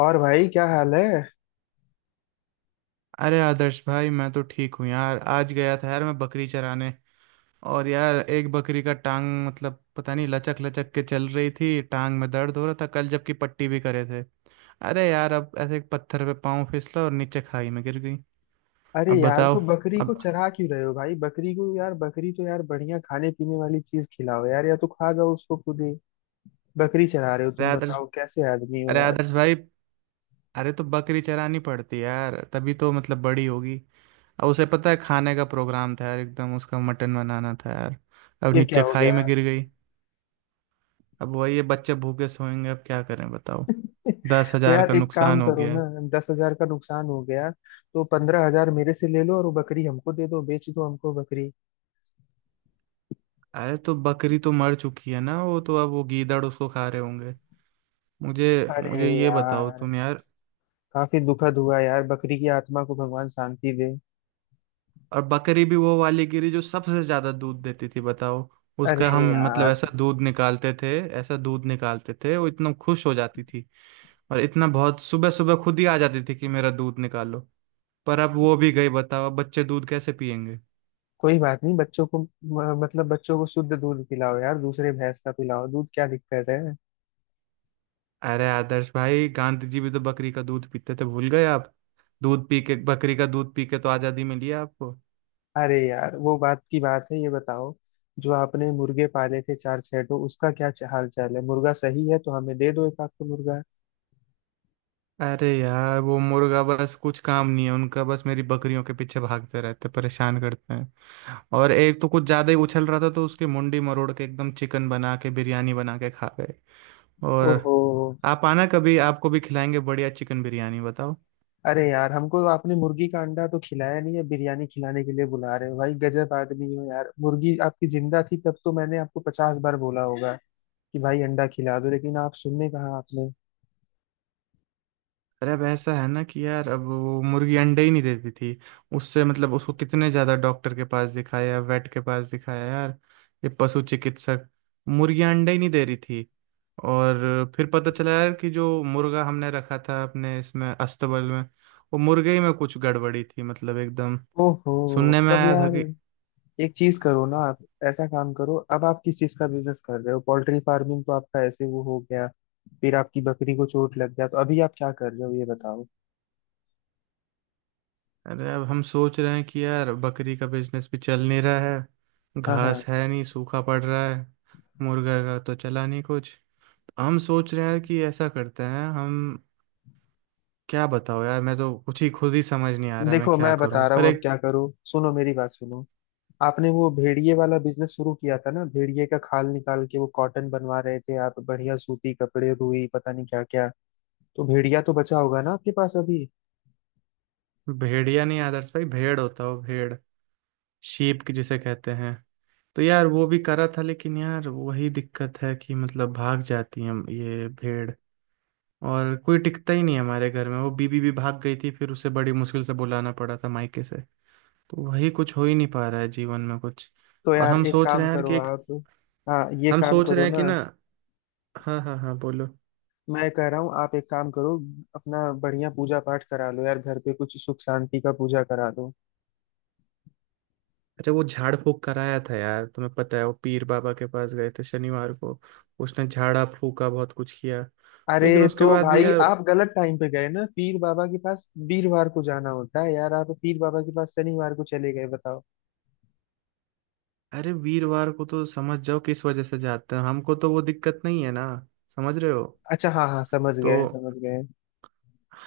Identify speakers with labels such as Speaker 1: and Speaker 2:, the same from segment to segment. Speaker 1: और भाई क्या हाल है?
Speaker 2: अरे आदर्श भाई, मैं तो ठीक हूँ यार। आज गया था यार मैं बकरी चराने। और यार एक बकरी का टांग मतलब पता नहीं, लचक लचक के चल रही थी। टांग में दर्द हो रहा था कल, जबकि पट्टी भी करे थे। अरे यार, अब ऐसे एक पत्थर पे पाँव फिसला और नीचे खाई में गिर गई।
Speaker 1: अरे
Speaker 2: अब
Speaker 1: यार,
Speaker 2: बताओ।
Speaker 1: तो बकरी को
Speaker 2: अब
Speaker 1: चरा क्यों रहे हो भाई? बकरी को यार, बकरी तो यार बढ़िया खाने पीने वाली चीज खिलाओ यार, या तो खा जाओ उसको खुद ही। बकरी चरा रहे हो
Speaker 2: अरे
Speaker 1: तुम,
Speaker 2: आदर्श
Speaker 1: बताओ कैसे आदमी हो
Speaker 2: अरे
Speaker 1: यार।
Speaker 2: आदर्श भाई, अरे तो बकरी चरानी पड़ती है यार, तभी तो मतलब बड़ी होगी। अब उसे पता है खाने का प्रोग्राम था यार, एकदम उसका मटन बनाना था यार। अब
Speaker 1: ये क्या
Speaker 2: नीचे
Speaker 1: हो
Speaker 2: खाई
Speaker 1: गया?
Speaker 2: में गिर गई। अब वही, ये बच्चे भूखे सोएंगे, अब क्या करें बताओ। दस
Speaker 1: तो
Speaker 2: हजार
Speaker 1: यार
Speaker 2: का
Speaker 1: एक काम
Speaker 2: नुकसान हो
Speaker 1: करो
Speaker 2: गया
Speaker 1: ना।
Speaker 2: है।
Speaker 1: 10,000 का नुकसान हो गया? तो 15,000 मेरे से ले लो और वो बकरी हमको दे दो, बेच दो हमको बकरी।
Speaker 2: अरे तो बकरी तो मर चुकी है ना, वो तो अब वो गीदड़ उसको खा रहे होंगे। मुझे
Speaker 1: अरे
Speaker 2: मुझे ये बताओ
Speaker 1: यार,
Speaker 2: तुम यार।
Speaker 1: काफी दुखद हुआ यार, बकरी की आत्मा को भगवान शांति दे।
Speaker 2: और बकरी भी वो वाली गिरी जो सबसे ज्यादा दूध देती थी, बताओ। उसका
Speaker 1: अरे
Speaker 2: हम मतलब
Speaker 1: यार,
Speaker 2: ऐसा दूध निकालते थे, ऐसा दूध निकालते थे, वो इतना खुश हो जाती थी। और इतना, बहुत सुबह सुबह खुद ही आ जाती थी कि मेरा दूध निकालो। पर अब वो भी गई, बताओ अब बच्चे दूध कैसे पियेंगे।
Speaker 1: कोई बात नहीं, बच्चों को मतलब बच्चों को शुद्ध दूध पिलाओ यार, दूसरे भैंस का पिलाओ दूध, क्या दिक्कत है?
Speaker 2: अरे आदर्श भाई, गांधी जी भी तो बकरी का दूध पीते थे, भूल गए आप। दूध पी के, बकरी का दूध पी के तो आजादी मिली है आपको।
Speaker 1: अरे यार वो बात की बात है, ये बताओ, जो आपने मुर्गे पाले थे चार छह, तो उसका क्या हाल चाल है? मुर्गा सही है तो हमें दे दो एक आध तो मुर्गा।
Speaker 2: अरे यार, वो मुर्गा बस, कुछ काम नहीं है उनका, बस मेरी बकरियों के पीछे भागते रहते, परेशान करते हैं। और एक तो कुछ ज्यादा ही उछल रहा था, तो उसकी मुंडी मरोड़ के एकदम चिकन बना के बिरयानी बना के खा गए। और
Speaker 1: ओहो।
Speaker 2: आप आना कभी, आपको भी खिलाएंगे बढ़िया चिकन बिरयानी, बताओ।
Speaker 1: अरे यार, हमको तो आपने मुर्गी का अंडा तो खिलाया नहीं है, बिरयानी खिलाने के लिए बुला रहे हो भाई? गजब आदमी हो यार। मुर्गी आपकी जिंदा थी तब तो मैंने आपको 50 बार बोला होगा कि भाई अंडा खिला दो, लेकिन आप सुनने कहा आपने?
Speaker 2: अरे अब ऐसा है ना कि यार, अब वो मुर्गी अंडे ही नहीं देती थी। उससे मतलब उसको कितने ज़्यादा डॉक्टर के पास दिखाया, वेट के पास दिखाया यार, ये पशु चिकित्सक। मुर्गियाँ अंडे ही नहीं दे रही थी। और फिर पता चला यार कि जो मुर्गा हमने रखा था अपने इसमें अस्तबल में, वो मुर्गे ही में कुछ गड़बड़ी थी, मतलब एकदम
Speaker 1: ओहो
Speaker 2: सुनने में
Speaker 1: तब
Speaker 2: आया था कि।
Speaker 1: यार, एक चीज करो ना आप। ऐसा काम करो, अब आप किस चीज का बिजनेस कर रहे हो? पोल्ट्री फार्मिंग तो आपका ऐसे वो हो गया, फिर आपकी बकरी को चोट लग गया, तो अभी आप क्या कर रहे हो ये बताओ।
Speaker 2: अरे अब हम सोच रहे हैं कि यार बकरी का बिजनेस भी चल नहीं रहा है,
Speaker 1: हाँ हाँ।
Speaker 2: घास है नहीं, सूखा पड़ रहा है। मुर्गा का तो चला नहीं कुछ। हम सोच रहे हैं यार कि ऐसा करते हैं हम। क्या बताओ यार, मैं तो कुछ ही खुद ही समझ नहीं आ रहा मैं
Speaker 1: देखो
Speaker 2: क्या
Speaker 1: मैं बता
Speaker 2: करूं,
Speaker 1: रहा
Speaker 2: पर
Speaker 1: हूँ, अब
Speaker 2: एक।
Speaker 1: क्या करो, सुनो मेरी बात सुनो। आपने वो भेड़िए वाला बिजनेस शुरू किया था ना, भेड़िए का खाल निकाल के वो कॉटन बनवा रहे थे आप, बढ़िया सूती कपड़े, रुई, पता नहीं क्या क्या। तो भेड़िया तो बचा होगा ना आपके पास अभी?
Speaker 2: भेड़िया नहीं आदर्श भाई, भेड़ होता हो भेड़, शीप की जिसे कहते हैं। तो यार वो भी करा था, लेकिन यार वही दिक्कत है कि मतलब भाग जाती है ये भेड़। और कोई टिकता ही नहीं है हमारे घर में, वो बीबी भी भाग गई थी, फिर उसे बड़ी मुश्किल से बुलाना पड़ा था मायके से। तो वही, कुछ हो ही नहीं पा रहा है जीवन में कुछ।
Speaker 1: तो
Speaker 2: और
Speaker 1: यार
Speaker 2: हम
Speaker 1: एक
Speaker 2: सोच रहे
Speaker 1: काम
Speaker 2: हैं यार कि
Speaker 1: करो
Speaker 2: एक,
Speaker 1: आप। हाँ, ये
Speaker 2: हम
Speaker 1: काम
Speaker 2: सोच रहे
Speaker 1: करो
Speaker 2: हैं
Speaker 1: ना।
Speaker 2: कि ना। हाँ हाँ हाँ बोलो।
Speaker 1: मैं कह रहा हूँ, आप एक काम करो। अपना बढ़िया पूजा पाठ करा लो यार, घर पे कुछ सुख शांति का पूजा करा लो।
Speaker 2: अरे वो झाड़ फूक कराया था यार, तुम्हें पता है, वो पीर बाबा के पास गए थे शनिवार को। उसने झाड़ा फूका बहुत कुछ किया। लेकिन
Speaker 1: अरे
Speaker 2: उसके
Speaker 1: तो
Speaker 2: बाद भी
Speaker 1: भाई
Speaker 2: यार।
Speaker 1: आप गलत टाइम पे गए ना पीर बाबा के पास, वीरवार को जाना होता है यार, आप पीर बाबा के पास शनिवार को चले गए बताओ।
Speaker 2: अरे वीरवार को तो समझ जाओ किस वजह से जाते हैं, हमको तो वो दिक्कत नहीं है ना, समझ रहे हो।
Speaker 1: अच्छा, हाँ हाँ, समझ
Speaker 2: तो
Speaker 1: गए समझ गए।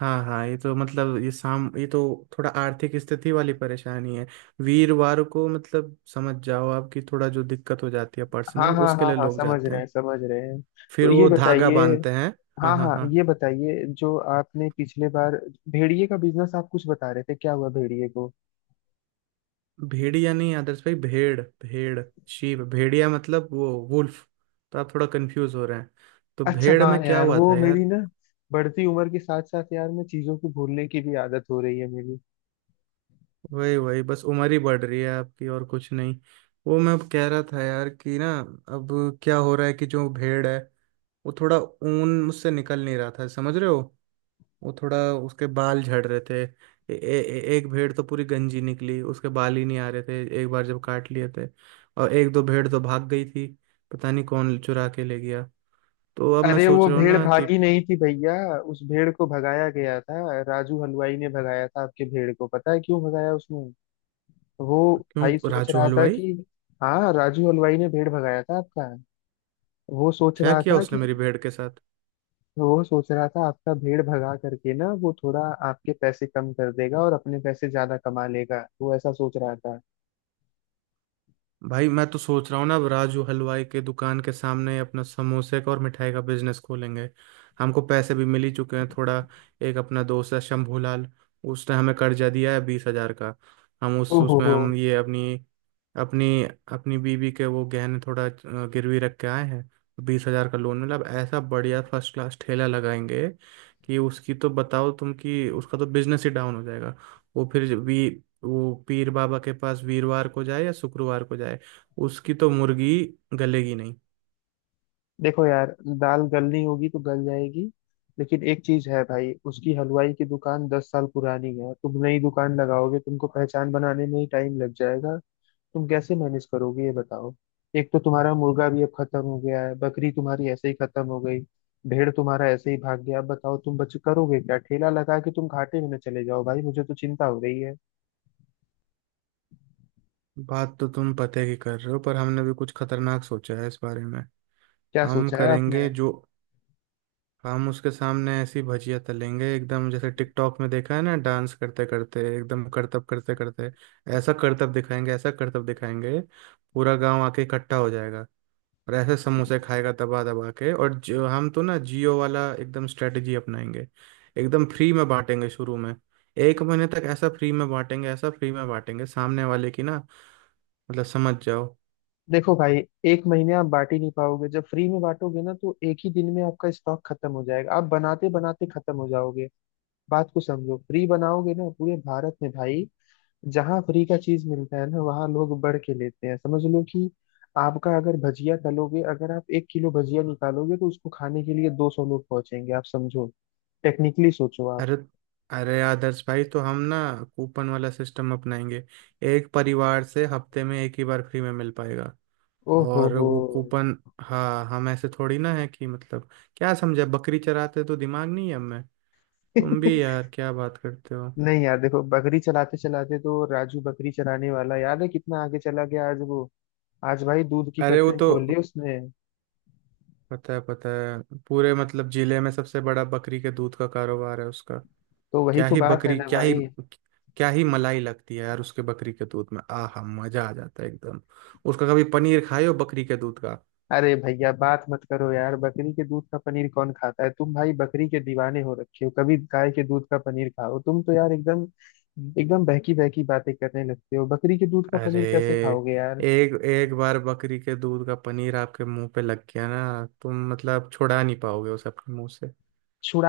Speaker 2: हाँ हाँ, ये तो मतलब ये साम ये तो थोड़ा आर्थिक स्थिति वाली परेशानी है। वीरवार को मतलब समझ जाओ आपकी थोड़ा जो दिक्कत हो जाती है
Speaker 1: हाँ
Speaker 2: पर्सनल,
Speaker 1: हाँ
Speaker 2: उसके
Speaker 1: हाँ
Speaker 2: लिए
Speaker 1: हाँ,
Speaker 2: लोग
Speaker 1: समझ
Speaker 2: जाते
Speaker 1: रहे हैं
Speaker 2: हैं।
Speaker 1: समझ रहे हैं।
Speaker 2: फिर
Speaker 1: तो ये
Speaker 2: वो धागा
Speaker 1: बताइए,
Speaker 2: बांधते हैं। हाँ
Speaker 1: हाँ
Speaker 2: हाँ
Speaker 1: हाँ
Speaker 2: हाँ।
Speaker 1: ये बताइए, जो आपने पिछले बार भेड़िए का बिजनेस आप कुछ बता रहे थे, क्या हुआ भेड़िए को?
Speaker 2: भेड़िया नहीं आदर्श भाई, भेड़ भेड़, शीप, भेड़िया मतलब वो वुल्फ। तो आप थोड़ा कंफ्यूज हो रहे हैं। तो
Speaker 1: अच्छा
Speaker 2: भेड़ में
Speaker 1: हाँ
Speaker 2: क्या
Speaker 1: यार,
Speaker 2: हुआ
Speaker 1: वो
Speaker 2: था
Speaker 1: मेरी
Speaker 2: यार।
Speaker 1: ना बढ़ती उम्र के साथ साथ यार, मैं चीजों को भूलने की भी आदत हो रही है मेरी।
Speaker 2: वही वही बस उम्र ही बढ़ रही है आपकी और कुछ नहीं। वो मैं अब कह रहा था यार कि ना, अब क्या हो रहा है कि जो भेड़ है वो थोड़ा ऊन मुझसे निकल नहीं रहा था, समझ रहे हो। वो थोड़ा, उसके बाल झड़ रहे थे। ए, ए, ए- एक भेड़ तो पूरी गंजी निकली, उसके बाल ही नहीं आ रहे थे एक बार जब काट लिए थे। और एक दो भेड़ तो भाग गई थी, पता नहीं कौन चुरा के ले गया। तो अब मैं
Speaker 1: अरे
Speaker 2: सोच
Speaker 1: वो
Speaker 2: रहा हूँ
Speaker 1: भेड़
Speaker 2: ना कि।
Speaker 1: भागी नहीं थी भैया, उस भेड़ को भगाया गया था, राजू हलवाई ने भगाया था आपके भेड़ को, पता है क्यों भगाया उसने? वो भाई
Speaker 2: क्यों
Speaker 1: सोच
Speaker 2: राजू
Speaker 1: रहा था
Speaker 2: हलवाई?
Speaker 1: कि, हाँ राजू हलवाई ने भेड़ भगाया था आपका। वो सोच
Speaker 2: क्या
Speaker 1: रहा
Speaker 2: किया
Speaker 1: था कि,
Speaker 2: उसने मेरी भेड़ के साथ?
Speaker 1: वो सोच रहा था आपका भेड़ भगा करके ना, वो थोड़ा आपके पैसे कम कर देगा और अपने पैसे ज्यादा कमा लेगा, वो ऐसा सोच रहा था।
Speaker 2: भाई मैं तो सोच रहा हूँ ना, अब राजू हलवाई के दुकान के सामने अपना समोसे का और मिठाई का बिजनेस खोलेंगे। हमको पैसे भी मिल ही चुके हैं थोड़ा। एक अपना दोस्त है शंभूलाल, उसने हमें कर्जा दिया है 20,000 का। हम उस
Speaker 1: ओहो
Speaker 2: उसमें
Speaker 1: हो,
Speaker 2: हम ये अपनी, अपनी अपनी बीवी के वो गहने थोड़ा गिरवी रख के आए हैं। 20,000 का लोन मिला, अब ऐसा बढ़िया फर्स्ट क्लास ठेला लगाएंगे कि उसकी तो, बताओ तुम, कि उसका तो बिजनेस ही डाउन हो जाएगा। वो फिर भी, वो पीर बाबा के पास वीरवार को जाए या शुक्रवार को जाए, उसकी तो मुर्गी गलेगी नहीं।
Speaker 1: देखो यार, दाल गलनी होगी तो गल जाएगी। लेकिन एक चीज है भाई, उसकी हलवाई की दुकान 10 साल पुरानी है, तुम नई दुकान लगाओगे, तुमको पहचान बनाने में ही टाइम लग जाएगा। तुम कैसे मैनेज करोगे ये बताओ। एक तो तुम्हारा मुर्गा भी अब खत्म हो गया है, बकरी तुम्हारी ऐसे ही खत्म हो गई, भेड़ तुम्हारा ऐसे ही भाग गया, अब बताओ तुम बच करोगे क्या? ठेला लगा के तुम घाटे में न चले जाओ भाई, मुझे तो चिंता हो रही है।
Speaker 2: बात तो तुम पते की कर रहे हो, पर हमने भी कुछ खतरनाक सोचा है इस बारे में।
Speaker 1: क्या
Speaker 2: हम
Speaker 1: सोचा है आपने?
Speaker 2: करेंगे जो, हम उसके सामने ऐसी भजिया तलेंगे एकदम, जैसे टिकटॉक में देखा है ना, डांस करते करते एकदम करतब करते करते, ऐसा करतब दिखाएंगे, ऐसा करतब दिखाएंगे, पूरा गांव आके इकट्ठा हो जाएगा। और ऐसे समोसे खाएगा दबा दबा के। और जो हम तो ना जियो वाला एकदम स्ट्रेटजी अपनाएंगे, एकदम फ्री में बांटेंगे शुरू में। एक महीने तक ऐसा फ्री में बांटेंगे, ऐसा फ्री में बांटेंगे सामने वाले की ना, मतलब समझ जाओ।
Speaker 1: देखो भाई, एक महीने आप बांट ही नहीं पाओगे, जब फ्री में बांटोगे ना तो एक ही दिन में आपका स्टॉक खत्म हो जाएगा, आप बनाते बनाते खत्म हो जाओगे। बात को समझो, फ्री बनाओगे ना पूरे भारत में भाई, जहाँ फ्री का चीज मिलता है ना वहाँ लोग बढ़ के लेते हैं, समझ लो कि आपका अगर भजिया तलोगे, अगर आप 1 किलो भजिया निकालोगे तो उसको खाने के लिए 200 लोग पहुंचेंगे, आप समझो, टेक्निकली सोचो आप।
Speaker 2: अरे अरे आदर्श भाई, तो हम ना कूपन वाला सिस्टम अपनाएंगे। एक परिवार से हफ्ते में एक ही बार फ्री में मिल पाएगा।
Speaker 1: ओ हो
Speaker 2: और
Speaker 1: हो।
Speaker 2: वो कूपन, हाँ हम ऐसे थोड़ी ना है कि मतलब, क्या समझा, बकरी चराते तो दिमाग नहीं है हमें, तुम भी यार क्या बात करते हो।
Speaker 1: नहीं यार, देखो बकरी चलाते चलाते तो राजू, बकरी चलाने वाला याद है, कितना आगे चला गया आज वो। आज भाई दूध की
Speaker 2: अरे वो
Speaker 1: फैक्ट्री
Speaker 2: तो,
Speaker 1: खोल ली उसने।
Speaker 2: पता है पता है, पूरे मतलब जिले में सबसे बड़ा बकरी के दूध का कारोबार है उसका।
Speaker 1: तो वही
Speaker 2: क्या
Speaker 1: तो
Speaker 2: ही
Speaker 1: बात है
Speaker 2: बकरी,
Speaker 1: ना
Speaker 2: क्या ही,
Speaker 1: भाई।
Speaker 2: क्या ही मलाई लगती है यार उसके बकरी के दूध में, आहा मजा आ जाता है एकदम। उसका कभी पनीर खाए हो बकरी के दूध का?
Speaker 1: अरे भैया बात मत करो यार, बकरी के दूध का पनीर कौन खाता है? तुम भाई बकरी के दीवाने हो रखे हो, कभी गाय के दूध का पनीर खाओ तुम तो यार, एकदम एकदम बहकी बहकी बातें करने लगते हो, बकरी के दूध का
Speaker 2: अरे
Speaker 1: पनीर कैसे खाओगे यार?
Speaker 2: एक एक बार बकरी के दूध का पनीर आपके मुंह पे लग गया ना, तुम मतलब छुड़ा नहीं पाओगे उसे अपने मुंह से।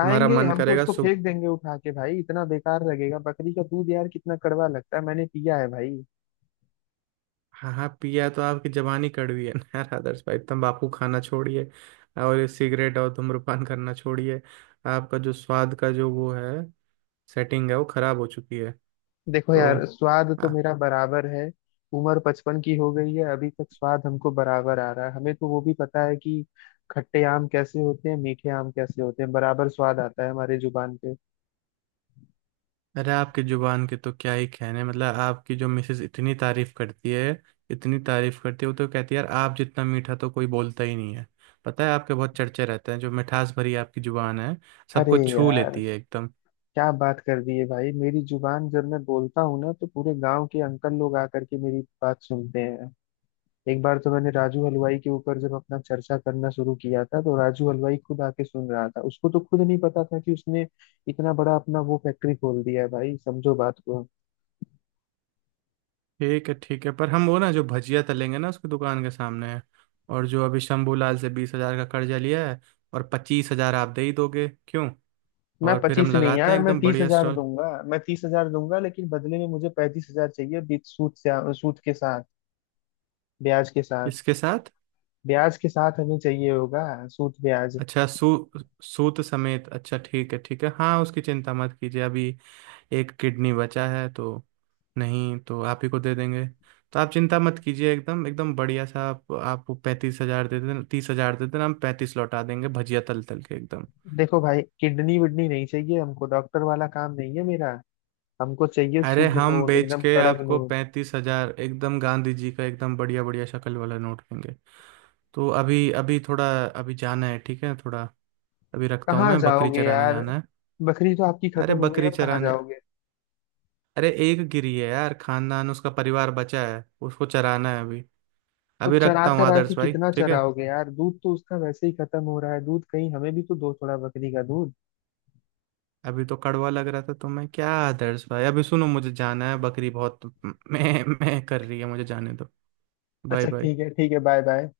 Speaker 2: तुम्हारा मन
Speaker 1: हम तो,
Speaker 2: करेगा।
Speaker 1: उसको फेंक देंगे उठा के भाई, इतना बेकार लगेगा, बकरी का दूध यार कितना कड़वा लगता है, मैंने पिया है भाई।
Speaker 2: हाँ हाँ पिया तो, आपकी जबानी कड़वी है ना यार आदर्श भाई, तंबाकू खाना छोड़िए, और ये सिगरेट और धूम्रपान करना छोड़िए। आपका जो स्वाद का जो वो है, सेटिंग है, वो खराब हो चुकी है।
Speaker 1: देखो
Speaker 2: तो
Speaker 1: यार, स्वाद तो
Speaker 2: आ,
Speaker 1: मेरा बराबर है। उम्र बचपन की हो गई है, अभी तक स्वाद हमको बराबर आ रहा है, हमें तो वो भी पता है कि खट्टे आम कैसे होते हैं, मीठे आम कैसे होते हैं, बराबर स्वाद आता है हमारे जुबान पे।
Speaker 2: अरे आपकी जुबान के तो क्या ही कहने, मतलब आपकी जो मिसेज इतनी तारीफ करती है, इतनी तारीफ करती है, वो तो कहती है यार आप जितना मीठा तो कोई बोलता ही नहीं है। पता है आपके बहुत चर्चे रहते हैं, जो मिठास भरी आपकी जुबान है,
Speaker 1: अरे
Speaker 2: सबको छू
Speaker 1: यार,
Speaker 2: लेती है एकदम।
Speaker 1: क्या बात कर दी है भाई, मेरी जुबान जब मैं बोलता हूँ ना, तो पूरे गांव के अंकल लोग आकर के मेरी बात सुनते हैं। एक बार तो मैंने राजू हलवाई के ऊपर जब अपना चर्चा करना शुरू किया था, तो राजू हलवाई खुद आके सुन रहा था, उसको तो खुद नहीं पता था कि उसने इतना बड़ा अपना वो फैक्ट्री खोल दिया है, भाई समझो बात को।
Speaker 2: ठीक है ठीक है, पर हम वो ना जो भजिया तलेंगे ना उसकी दुकान के सामने है। और जो अभी शंभूलाल से 20,000 का कर्जा लिया है, और 25,000 आप दे ही दोगे क्यों।
Speaker 1: मैं
Speaker 2: और फिर हम
Speaker 1: 25 नहीं
Speaker 2: लगाते
Speaker 1: यार,
Speaker 2: हैं
Speaker 1: मैं
Speaker 2: एकदम
Speaker 1: तीस
Speaker 2: बढ़िया
Speaker 1: हजार
Speaker 2: स्टॉल
Speaker 1: दूंगा, मैं 30,000 दूंगा, लेकिन बदले में मुझे 35,000 चाहिए बीच सूद से। सूद के साथ, ब्याज के साथ।
Speaker 2: इसके साथ।
Speaker 1: ब्याज के साथ हमें चाहिए होगा। सूद ब्याज।
Speaker 2: अच्छा सू सूत समेत, अच्छा ठीक है ठीक है, हाँ उसकी चिंता मत कीजिए अभी। एक किडनी बचा है तो, नहीं तो आप ही को दे देंगे। तो आप चिंता मत कीजिए, एकदम एकदम बढ़िया सा, आप आपको 35,000 दे देना, 30,000 दे देना, हम 35 लौटा देंगे भजिया तल तल के एकदम।
Speaker 1: देखो भाई, किडनी विडनी नहीं चाहिए हमको, डॉक्टर वाला काम नहीं है मेरा। हमको चाहिए
Speaker 2: अरे
Speaker 1: शुद्ध
Speaker 2: हम
Speaker 1: नोट,
Speaker 2: बेच
Speaker 1: एकदम
Speaker 2: के
Speaker 1: कड़क
Speaker 2: आपको
Speaker 1: नोट।
Speaker 2: 35,000 एकदम गांधी जी का एकदम बढ़िया बढ़िया शक्ल वाला नोट देंगे। तो अभी अभी थोड़ा, अभी जाना है ठीक है थोड़ा, अभी रखता हूँ,
Speaker 1: कहाँ
Speaker 2: मैं बकरी
Speaker 1: जाओगे
Speaker 2: चराने
Speaker 1: यार?
Speaker 2: जाना है।
Speaker 1: बकरी तो आपकी खत्म
Speaker 2: अरे
Speaker 1: हो गई,
Speaker 2: बकरी
Speaker 1: अब कहाँ
Speaker 2: चराने,
Speaker 1: जाओगे?
Speaker 2: अरे एक गिरी है यार, खानदान उसका परिवार बचा है, उसको चराना है अभी।
Speaker 1: तो
Speaker 2: अभी
Speaker 1: चरा
Speaker 2: रखता हूँ
Speaker 1: चरा के
Speaker 2: आदर्श भाई,
Speaker 1: कितना
Speaker 2: ठीक है।
Speaker 1: चराओगे यार, दूध तो उसका वैसे ही खत्म हो रहा है, दूध कहीं हमें भी तो दो थोड़ा बकरी का दूध।
Speaker 2: अभी तो कड़वा लग रहा था, तो मैं क्या आदर्श भाई अभी, सुनो मुझे जाना है, बकरी बहुत मैं कर रही है, मुझे जाने दो। बाय
Speaker 1: अच्छा,
Speaker 2: बाय।
Speaker 1: ठीक है ठीक है, बाय बाय।